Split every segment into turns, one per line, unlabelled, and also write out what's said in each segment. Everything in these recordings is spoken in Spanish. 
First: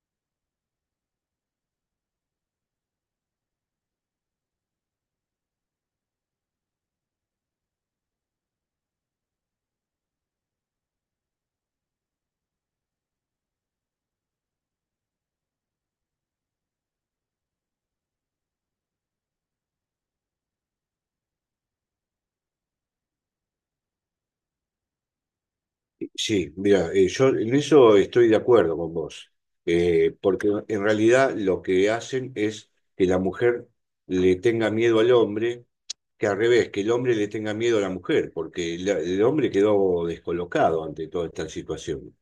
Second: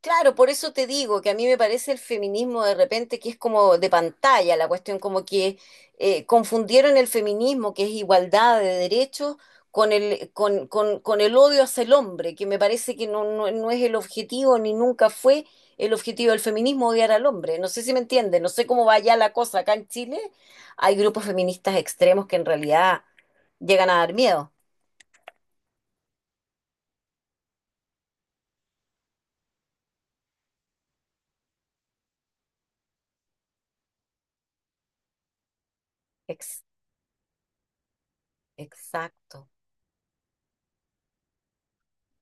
Claro, por eso te digo que a mí me parece el feminismo de repente que es como de pantalla la cuestión, como que confundieron el feminismo, que es igualdad de derechos, con el odio hacia el hombre, que me parece que no, no, no es el objetivo ni nunca fue el objetivo del feminismo odiar al hombre. No sé si me entiendes, no sé cómo va ya la cosa acá en Chile. Hay grupos feministas extremos que en realidad llegan a dar miedo.
Sí, mira, yo en eso estoy de acuerdo con vos, porque en realidad lo que hacen es que la mujer le tenga miedo al hombre, que al
Ex-
revés, que el hombre le tenga miedo a la mujer, porque el
exacto.
hombre quedó descolocado ante toda esta situación.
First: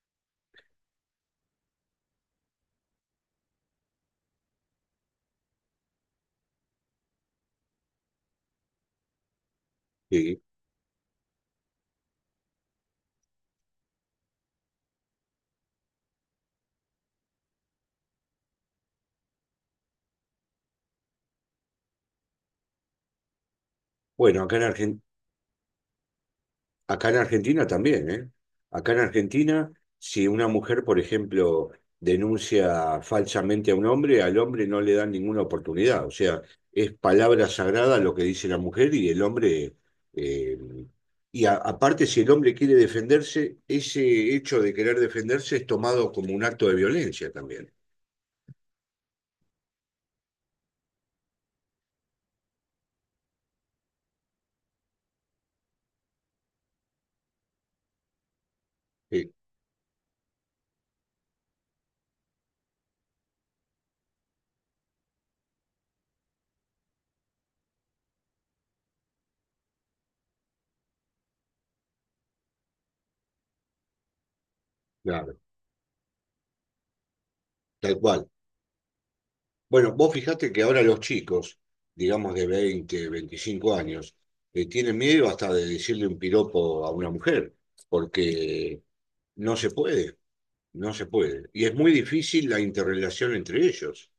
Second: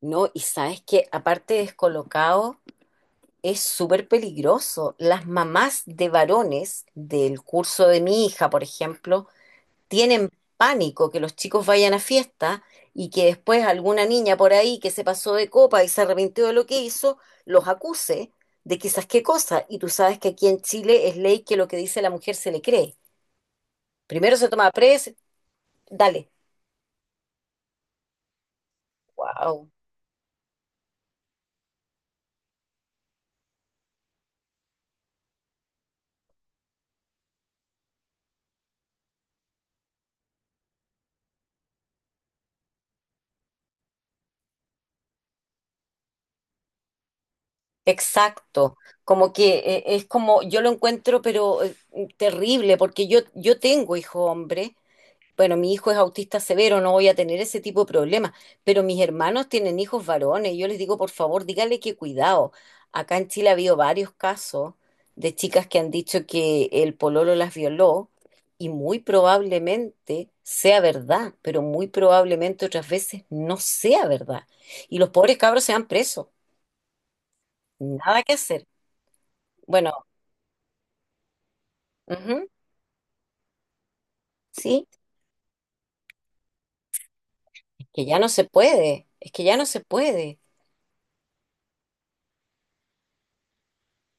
No, y sabes que aparte descolocado. Es súper peligroso. Las mamás de varones del curso de mi hija, por ejemplo, tienen
Eh,
pánico que los chicos vayan a fiesta y que después alguna niña por ahí que se pasó de copa y se arrepintió de lo que hizo, los acuse de quizás qué cosa. Y tú sabes que aquí en Chile es ley que lo que dice la mujer se le cree. Primero
bueno,
se
acá en
toma
Argentina.
dale.
Acá en Argentina también, ¿eh? Acá en
Wow.
Argentina, si una mujer, por ejemplo, denuncia falsamente a un hombre, al hombre no le dan ninguna oportunidad. O sea, es palabra sagrada lo que dice la mujer y el hombre... eh, y aparte, si el hombre quiere defenderse, ese hecho de querer defenderse es tomado como un acto de violencia también.
Exacto. Como que es como, yo lo encuentro, pero terrible, porque yo tengo hijo hombre. Bueno, mi hijo es autista severo, no voy a tener ese tipo de problemas, pero mis
Sí,
hermanos tienen hijos varones. Yo les digo, por favor, díganle que cuidado. Acá en Chile ha habido varios casos de chicas que han dicho que el pololo las violó y muy probablemente sea verdad, pero muy probablemente otras veces no sea verdad. Y los
claro,
pobres cabros se van presos,
tal
nada
cual.
que hacer.
Bueno,
Bueno,
vos fijate que ahora los chicos, digamos de
ujú,
20, 25 años,
sí,
tienen miedo hasta de decirle un piropo a una mujer,
es que ya no se
porque
puede, es que ya
no
no
se
se
puede,
puede,
no se puede. Y es muy difícil la interrelación entre ellos,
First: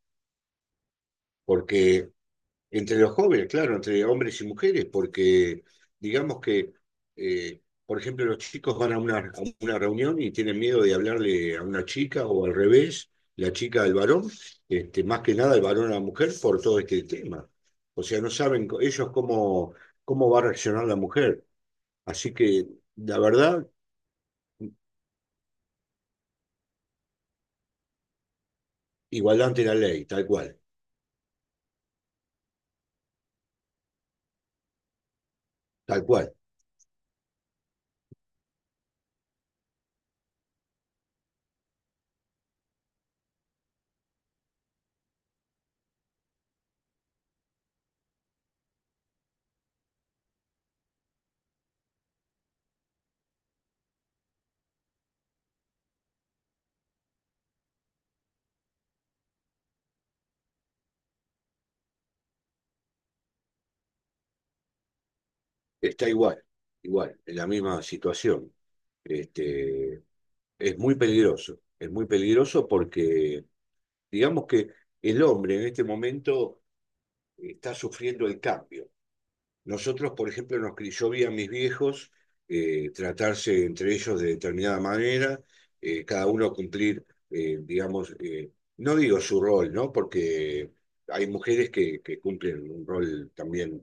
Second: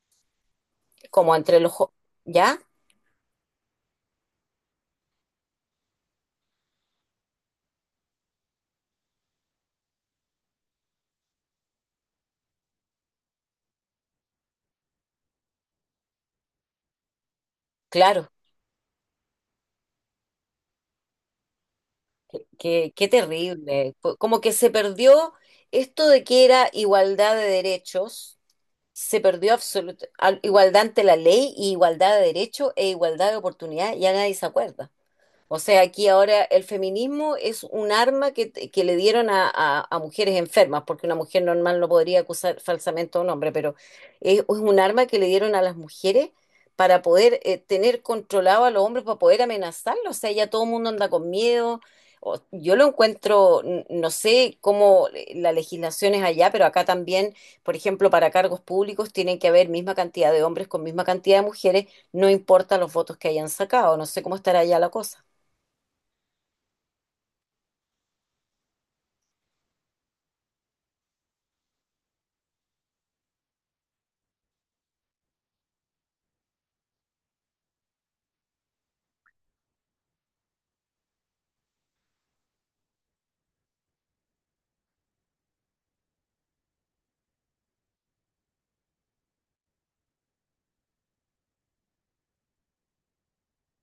como entre los...
porque
¿Ya?
entre los jóvenes, claro, entre hombres y mujeres, porque digamos que, por ejemplo, los chicos van a una reunión y tienen miedo de hablarle a una chica o al revés, la chica al varón, este, más que nada el varón a la mujer por todo este tema. O sea,
Claro.
no saben ellos cómo, cómo va a reaccionar la mujer. Así que,
Qué, qué
la verdad,
terrible. Como que se perdió esto de que era igualdad de derechos, se
igualdad
perdió
ante la ley,
absoluta
tal cual,
igualdad ante la ley y igualdad de derechos e igualdad de oportunidad, ya nadie se acuerda. O sea,
tal
aquí
cual.
ahora el feminismo es un arma que le dieron a, a mujeres enfermas, porque una mujer normal no podría acusar falsamente a un hombre, pero es un arma que le dieron a las mujeres para poder tener controlado a los hombres, para poder amenazarlos. O sea, ya todo el mundo anda con miedo. Yo lo encuentro, no sé cómo la legislación es allá, pero acá también, por ejemplo, para cargos públicos tienen que haber misma cantidad de hombres con misma cantidad de mujeres, no importa los votos que hayan sacado. No sé cómo estará allá la cosa.
Está igual, igual, en la misma situación. Este, es muy peligroso porque digamos que el hombre en este momento está sufriendo el cambio. Nosotros, por ejemplo, nos, yo vi a mis viejos tratarse entre ellos de determinada manera, cada uno cumplir, eh, digamos, eh, no digo su rol, ¿no? Porque hay mujeres que cumplen un rol también,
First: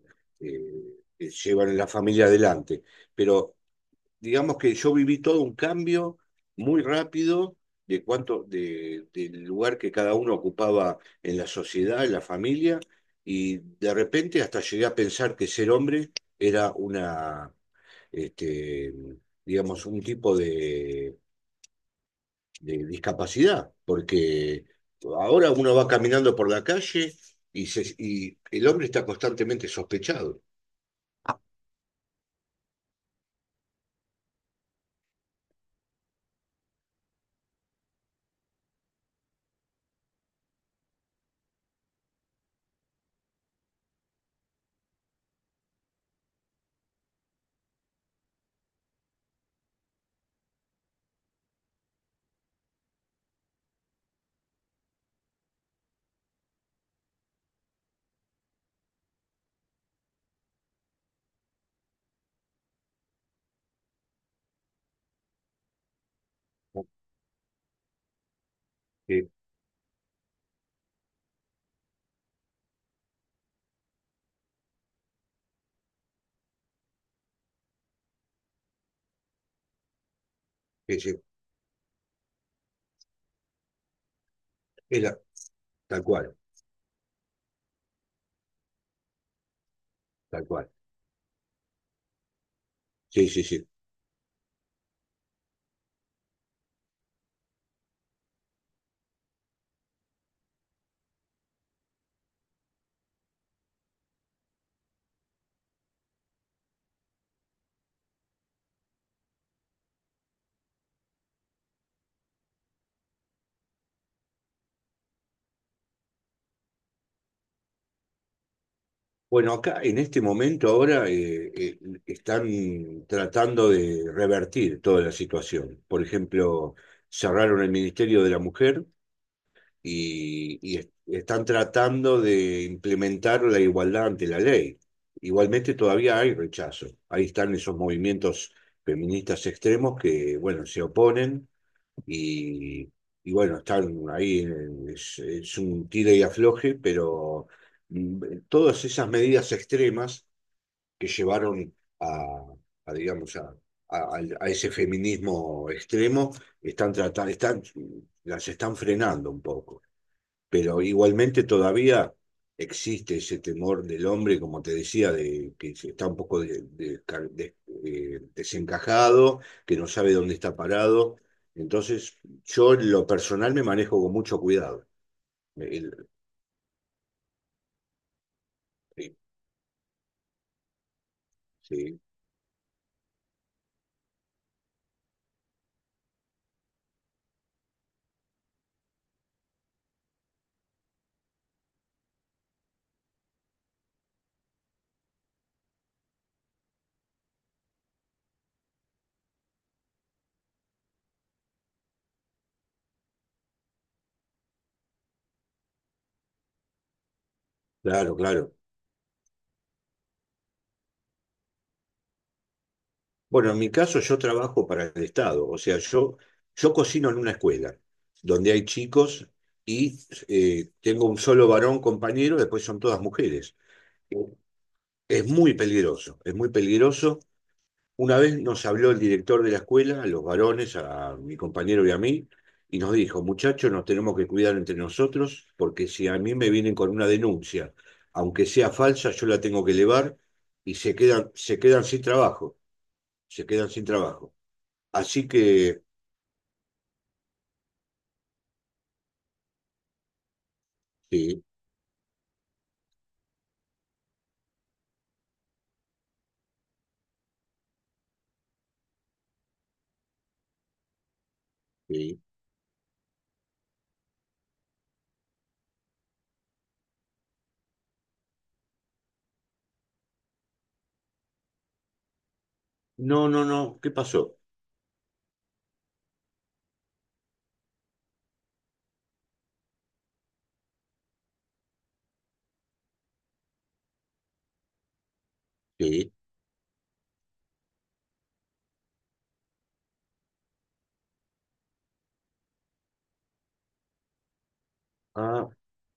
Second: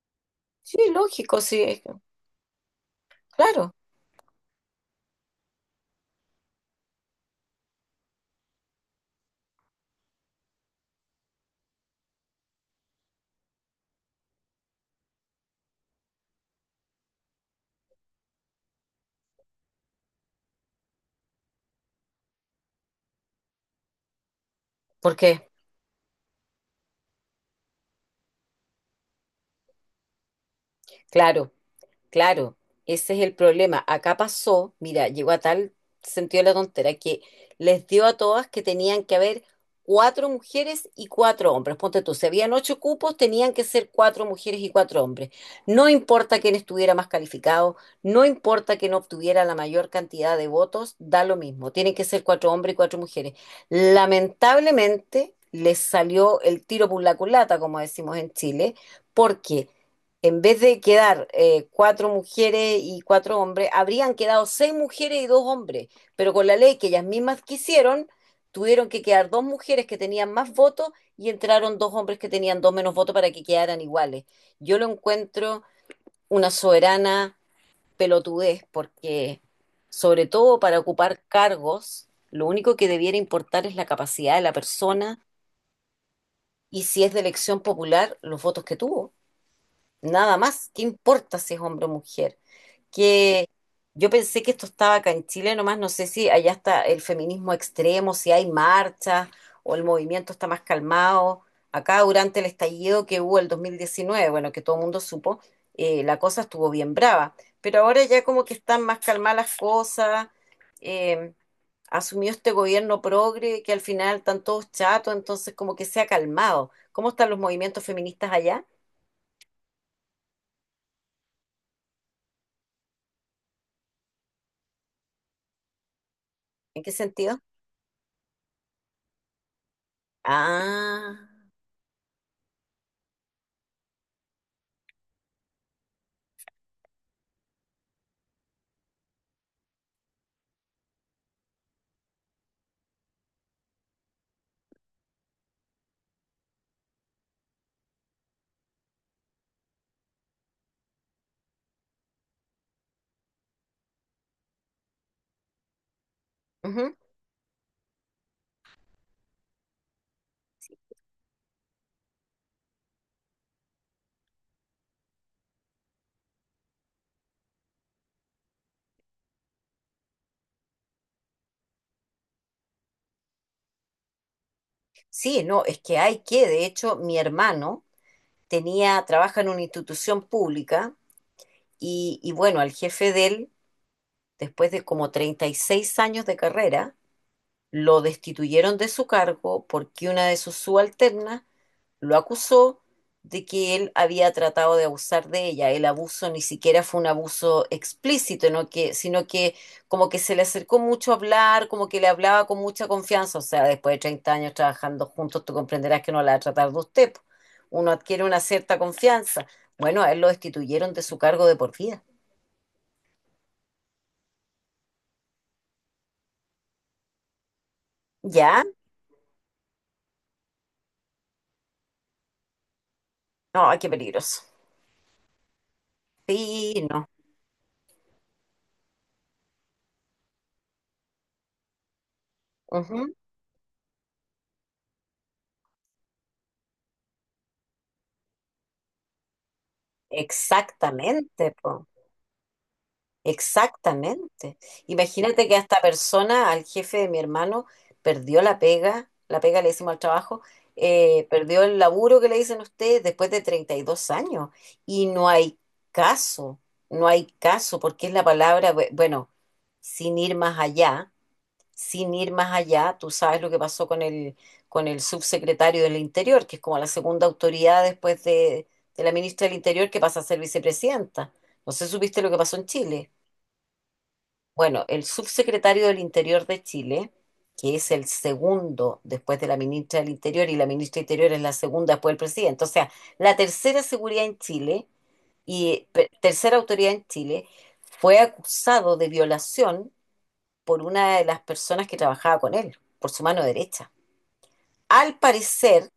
Sí,
que
lógico,
llevan
sí,
la familia adelante, pero
claro.
digamos que yo viví todo un cambio muy rápido de cuánto, de, del lugar que cada uno ocupaba en la sociedad, en la familia, y de repente hasta llegué a pensar que ser hombre era una, este, digamos, un tipo de discapacidad, porque
¿Por qué?
ahora uno va caminando por la calle y, y el hombre está constantemente sospechado.
Claro, Claro, ese es el problema. Acá pasó, mira, llegó a tal sentido la tontera que les dio a todas que tenían que haber cuatro mujeres y cuatro hombres. Ponte tú, si habían ocho cupos, tenían que ser cuatro mujeres y cuatro hombres. No importa quién estuviera más calificado, no importa quién obtuviera la mayor cantidad de votos, da lo mismo. Tienen que ser cuatro hombres y cuatro mujeres. Lamentablemente, les salió el tiro por la culata, como decimos en Chile, porque en vez de quedar cuatro mujeres y cuatro hombres, habrían quedado seis mujeres y dos hombres, pero con la ley
¿No?
que ellas mismas quisieron, tuvieron que
Que-
quedar dos mujeres que tenían más votos y entraron dos hombres que tenían dos menos votos para que quedaran iguales. Yo lo encuentro una soberana pelotudez, porque sobre todo para
que
ocupar
se-
cargos, lo único que debiera importar es la capacidad de la
era
persona
tal cual,
y si es de elección popular, los votos que tuvo. Nada
tal
más,
cual.
¿qué importa si es hombre o mujer?
Sí, sí,
Que
sí.
yo pensé que esto estaba acá en Chile nomás, no sé si allá está el feminismo extremo, si hay marchas o el movimiento está más calmado. Acá durante el estallido que hubo el 2019 bueno, que todo el mundo supo, la cosa estuvo bien brava, pero ahora ya como que están más calmadas las cosas, eh, asumió este gobierno progre que al final están todos chatos, entonces como que se ha calmado. ¿Cómo están los movimientos feministas allá?
Bueno, acá en este momento ahora están tratando de revertir toda la situación. Por ejemplo,
¿En qué sentido?
cerraron el Ministerio de la Mujer y
Ah,
están tratando de implementar la igualdad ante la ley. Igualmente todavía hay rechazo. Ahí están esos movimientos feministas extremos que, bueno, se oponen y, y bueno, están ahí, es un tire y afloje, pero todas esas medidas extremas que llevaron a, a, digamos, a, a ese feminismo extremo, están
ujú.
tratando, están, las están frenando un poco pero igualmente todavía existe ese temor del hombre, como te decía, de que está un poco de- desencajado, que no sabe dónde está parado. Entonces, yo en lo personal me manejo con mucho cuidado.
Sí, no, es
El-
que hay que, de hecho, mi hermano
sí,
trabaja en una institución pública
sí,
y bueno, al jefe de él, después de como 36 años de carrera, lo destituyeron de su cargo porque una de sus subalternas lo acusó de que él había tratado de abusar de ella. El abuso ni siquiera fue un abuso explícito, ¿no? Que, sino que como que se le acercó mucho a hablar, como que le hablaba con mucha confianza. O sea, después de 30 años trabajando juntos, tú comprenderás que no la va a tratar de usted. Po. Uno
claro,
adquiere una
claro.
cierta confianza. Bueno, a él lo destituyeron de su cargo de por vida.
Bueno, en mi caso yo trabajo para el Estado, o sea, yo cocino en una escuela donde
¿Ya?
hay chicos y tengo un solo varón compañero, después son todas mujeres.
No, ay, qué peligroso.
Es muy peligroso, es muy
Sí, no.
peligroso. Una vez nos habló el director de la escuela, a los varones, a mi compañero y a mí, y nos
Ujú.
dijo, muchachos, nos tenemos que cuidar entre nosotros, porque si a mí me vienen con una denuncia, aunque sea falsa, yo la tengo que elevar y
Exactamente,
se quedan
po.
sin trabajo, se quedan sin trabajo.
Exactamente.
Así
Imagínate que a esta
que,
persona, al jefe de mi hermano, perdió la pega le decimos al trabajo,
sí,
perdió el laburo que le dicen ustedes después de 32 años. Y no hay caso, no hay caso, porque es la palabra, bueno, sin ir más allá, sin
sí.
ir más allá, tú sabes lo que pasó con el subsecretario del Interior, que es como la segunda autoridad después de la ministra del Interior que pasa a ser vicepresidenta. No sé, ¿supiste lo que pasó en Chile?
No, no, no, ¿qué pasó?
Bueno, el subsecretario del Interior de Chile, que es el segundo después de la ministra del Interior, y la ministra del Interior es la segunda después del presidente, o sea, la tercera seguridad en Chile y
Sí,
tercera autoridad en Chile, fue acusado de violación por una de las personas que trabajaba con él, por su mano derecha. Al
ah,
parecer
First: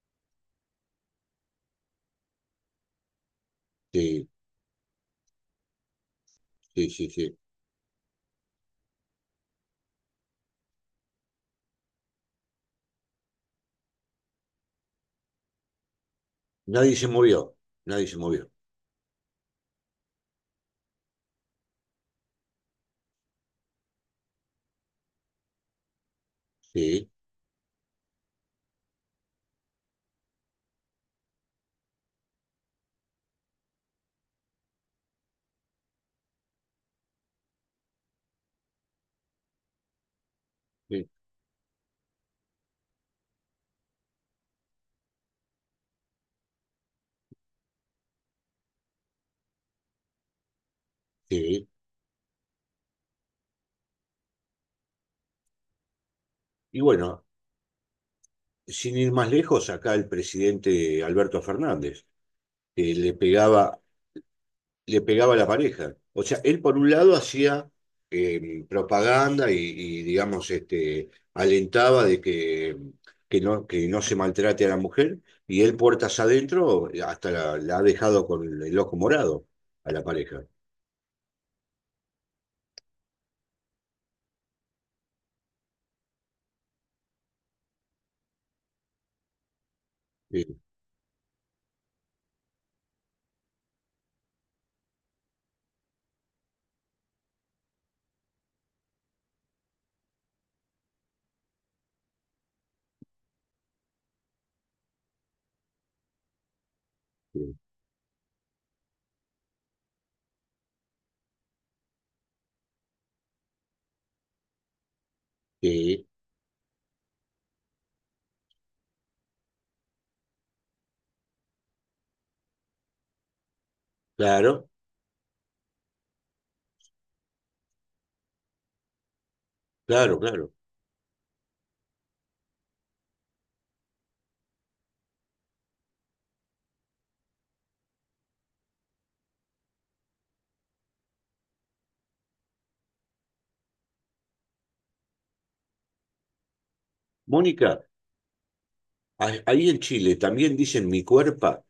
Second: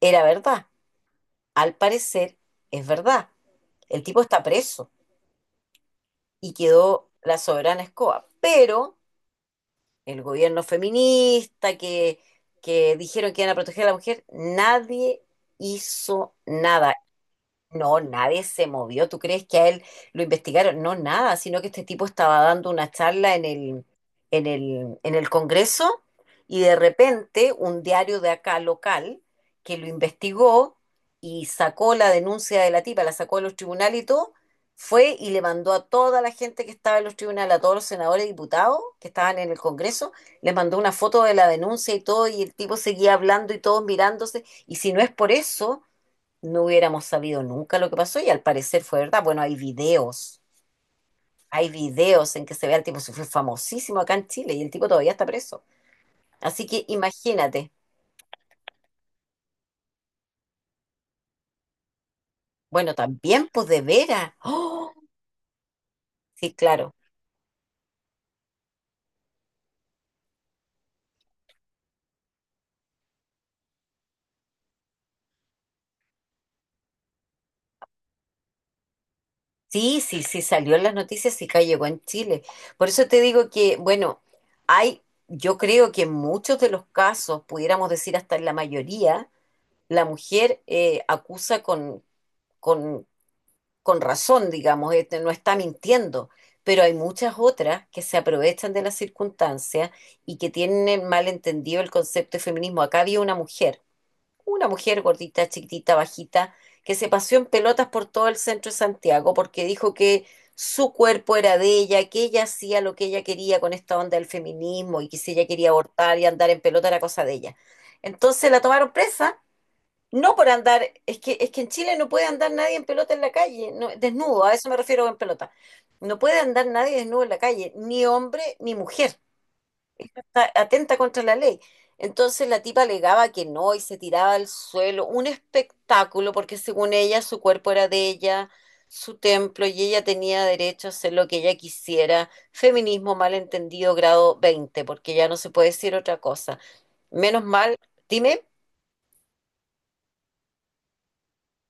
era verdad, al parecer es verdad. El tipo
sí,
está preso y
sí,
quedó
sí, sí.
la soberana escoba, pero el gobierno feminista, que dijeron que iban a proteger a la mujer, nadie hizo nada.
Nadie se movió,
No,
nadie se
nadie
movió.
se movió. ¿Tú crees que a él lo investigaron? No, nada, sino que este tipo estaba dando una charla en el, en el Congreso y de
Sí,
repente un diario de acá local que lo investigó y sacó la denuncia de la tipa, la sacó de los tribunales y todo, fue y le mandó a toda la gente que estaba en los tribunales, a todos los senadores y diputados que estaban en el Congreso, les mandó una
sí,
foto de la denuncia y todo, y el tipo seguía hablando y todos mirándose, y si no es por eso no hubiéramos sabido nunca lo que pasó y al parecer fue verdad. Bueno, hay videos,
sí.
hay videos en que se ve al tipo, se fue famosísimo acá en Chile y el tipo todavía está preso. Así
Y
que
bueno,
imagínate.
sin ir más lejos, acá el presidente Alberto Fernández,
Bueno,
que
también, pues de veras. ¡Oh!
le pegaba a la pareja. O sea,
Sí,
él por un
claro.
lado hacía propaganda y, digamos, este, alentaba de que no, que no se maltrate a la mujer, y él puertas adentro hasta la, la ha dejado con el ojo morado a
Sí,
la
sí, sí,
pareja.
salió en las noticias y acá llegó en Chile. Por eso te digo que, bueno, hay, yo creo que en muchos de los casos, pudiéramos decir hasta en la mayoría, la
Eh,
mujer acusa con, con con razón, digamos, este, no está mintiendo, pero hay muchas otras que se aprovechan de las circunstancias y que tienen mal entendido el concepto de feminismo. Acá había una mujer gordita, chiquitita, bajita, que se paseó en
eh,
pelotas por todo el centro de Santiago porque dijo que su cuerpo era de ella, que ella hacía lo que ella quería con esta onda del feminismo y que si ella quería
eh,
abortar y andar en pelota era cosa de ella. Entonces la tomaron presa no por andar, es que en Chile no puede andar nadie en pelota en la calle, no, desnudo, a
claro,
eso me refiero en pelota. No puede andar nadie desnudo en la calle, ni hombre ni mujer,
claro,
está
claro.
atenta contra la ley. Entonces la tipa alegaba que no y se tiraba al suelo, un espectáculo, porque según ella su cuerpo era de ella, su templo, y ella tenía derecho a hacer lo que ella quisiera. Feminismo malentendido grado 20 porque ya no se puede decir otra cosa. Menos mal,
Mónica,
dime.
ahí en Chile también dicen mi cuerpo.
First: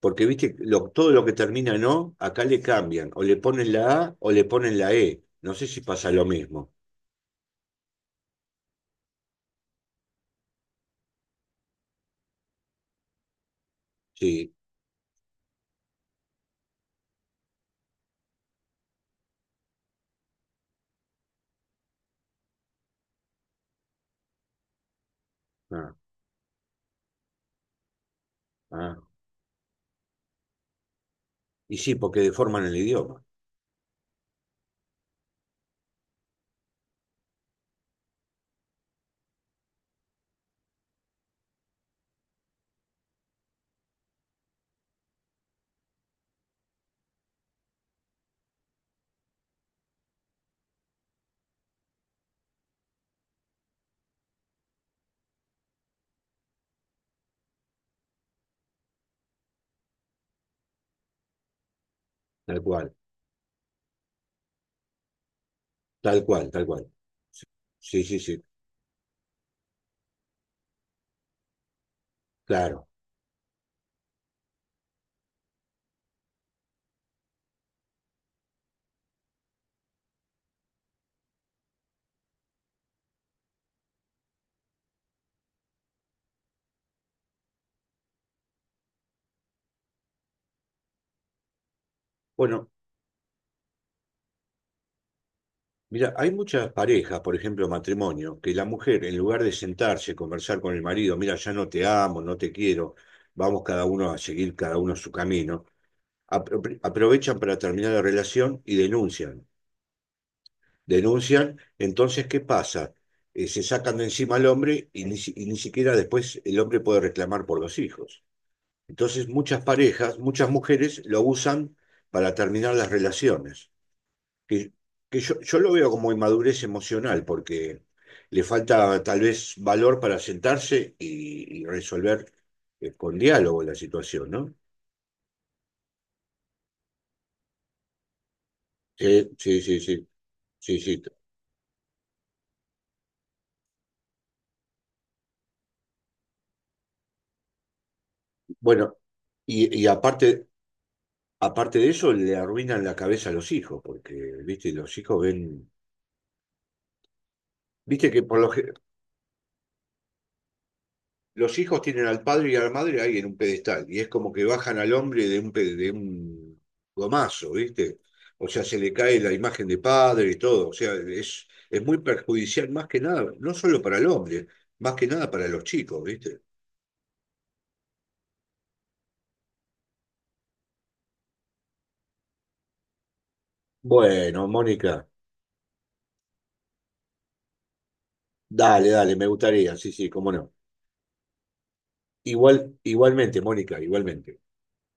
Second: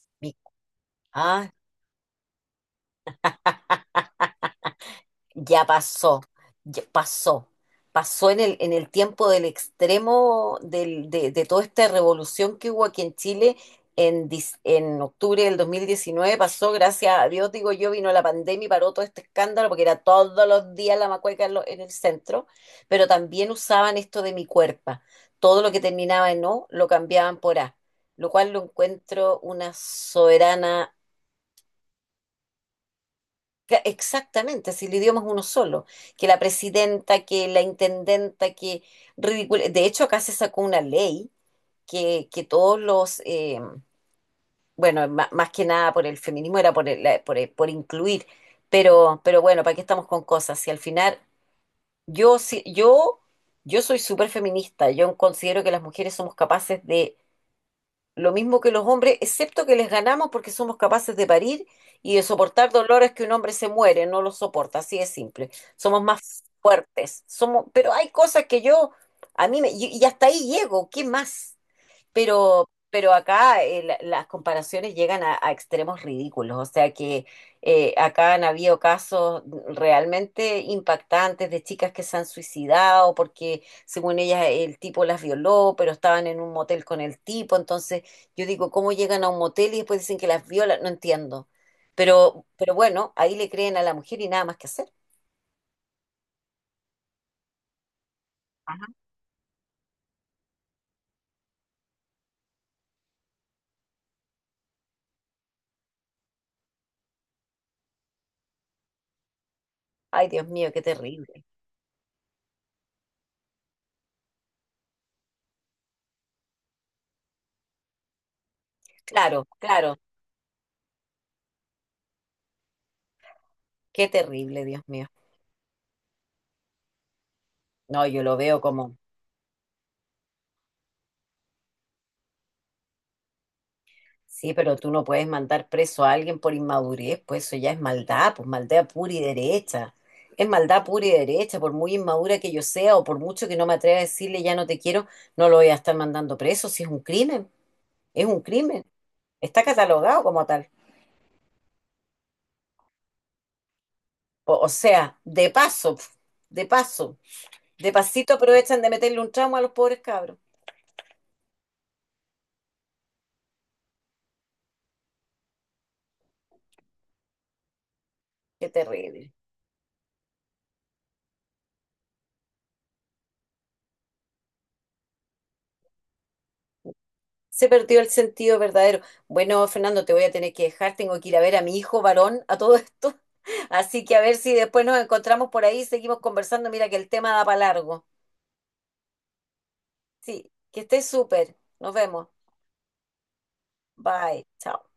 Porque
Mi-
viste, todo lo que
Ah,
termina en O, acá le cambian, o le ponen la A o le ponen la E. No
ya
sé si pasa
pasó,
lo mismo.
ya pasó, pasó en el tiempo del extremo de toda esta revolución que hubo aquí en Chile en,
Sí,
en octubre del 2019 pasó, gracias a Dios, digo yo, vino la pandemia y paró todo este escándalo porque era todos los días la macueca en, en el centro, pero también usaban esto de mi cuerpo, todo lo que
ah,
terminaba en O lo cambiaban por A, lo cual lo
ah.
encuentro una soberana.
Y sí, porque deforman el idioma,
Exactamente, si el idioma es uno solo, que la presidenta, que la intendenta, que ridículo. De hecho, acá se sacó una ley que todos los, bueno, más que nada por el feminismo era por, el- la- por, el- por incluir, pero, bueno, ¿para qué estamos con cosas? Si al final, yo, sí- yo, yo soy súper feminista, yo considero que las mujeres somos capaces de lo mismo que los hombres, excepto que les ganamos porque somos capaces de parir y de
tal
soportar
cual,
dolores que un hombre se muere, no los soporta, así es simple. Somos
tal
más
cual, tal cual.
fuertes, somos, pero
Sí,
hay
sí, sí,
cosas que yo, a mí me, y hasta ahí llego, ¿qué más? Pero,
claro.
pero acá las comparaciones llegan a extremos ridículos, o sea que acá han habido casos realmente impactantes de chicas que se han suicidado porque según ellas el tipo las violó, pero estaban en un motel con el tipo, entonces yo digo, ¿cómo llegan a un motel y después dicen que las violan? No entiendo. Pero,
Bueno,
bueno, ahí le creen a la mujer y nada más que hacer.
mira, hay muchas parejas, por ejemplo, matrimonio, que la mujer, en lugar de sentarse, conversar con el marido, mira, ya no te amo, no te quiero, vamos cada uno a seguir cada uno su camino, aprovechan para terminar la relación y denuncian.
Ay, Dios mío, qué terrible.
Denuncian, entonces, ¿qué pasa? Se sacan de encima al hombre y ni, y ni siquiera después el hombre puede reclamar por los hijos. Entonces,
Claro,
muchas
claro,
parejas, muchas mujeres lo usan para terminar las relaciones,
qué terrible,
que,
Dios mío.
que yo lo veo como inmadurez emocional, porque
No, yo lo
le
veo como...
falta tal vez valor para sentarse y resolver con diálogo la situación,
Sí,
¿no?
pero tú no puedes mandar preso a alguien por inmadurez, pues eso ya es maldad, pues maldad pura y
Sí, sí, sí,
derecha.
sí,
Es
sí,
maldad
sí.
pura y derecha, por muy inmadura que yo sea o por mucho que no me atreva a decirle ya no te quiero, no lo voy a estar mandando preso, si es un crimen, es un crimen,
Bueno,
está
y
catalogado como
aparte,
tal.
aparte de eso, le arruinan la cabeza a los hijos, porque,
O, o
viste, los
sea,
hijos
de
ven,
paso, de paso, de
viste que
pasito
por
aprovechan de meterle un tramo a los pobres cabros.
los hijos tienen al padre y a la madre ahí en un pedestal, y es como que bajan al hombre de un, de un gomazo, viste. O sea,
Qué
se le cae
terrible.
la imagen de padre y todo, o sea, es muy perjudicial más que nada, no solo para el hombre, más que nada para los chicos, viste.
Se perdió el sentido verdadero. Bueno, Fernando, te voy a tener que dejar. Tengo que ir a ver a mi hijo varón a todo esto. Así que a ver
Bueno,
si después nos
Mónica,
encontramos por ahí y seguimos conversando. Mira que el tema da para largo.
dale, dale, me gustaría, sí, sí, cómo
Sí,
no.
que estés súper. Nos vemos.
Igual, igualmente, Mónica, igualmente.
Bye. Chao.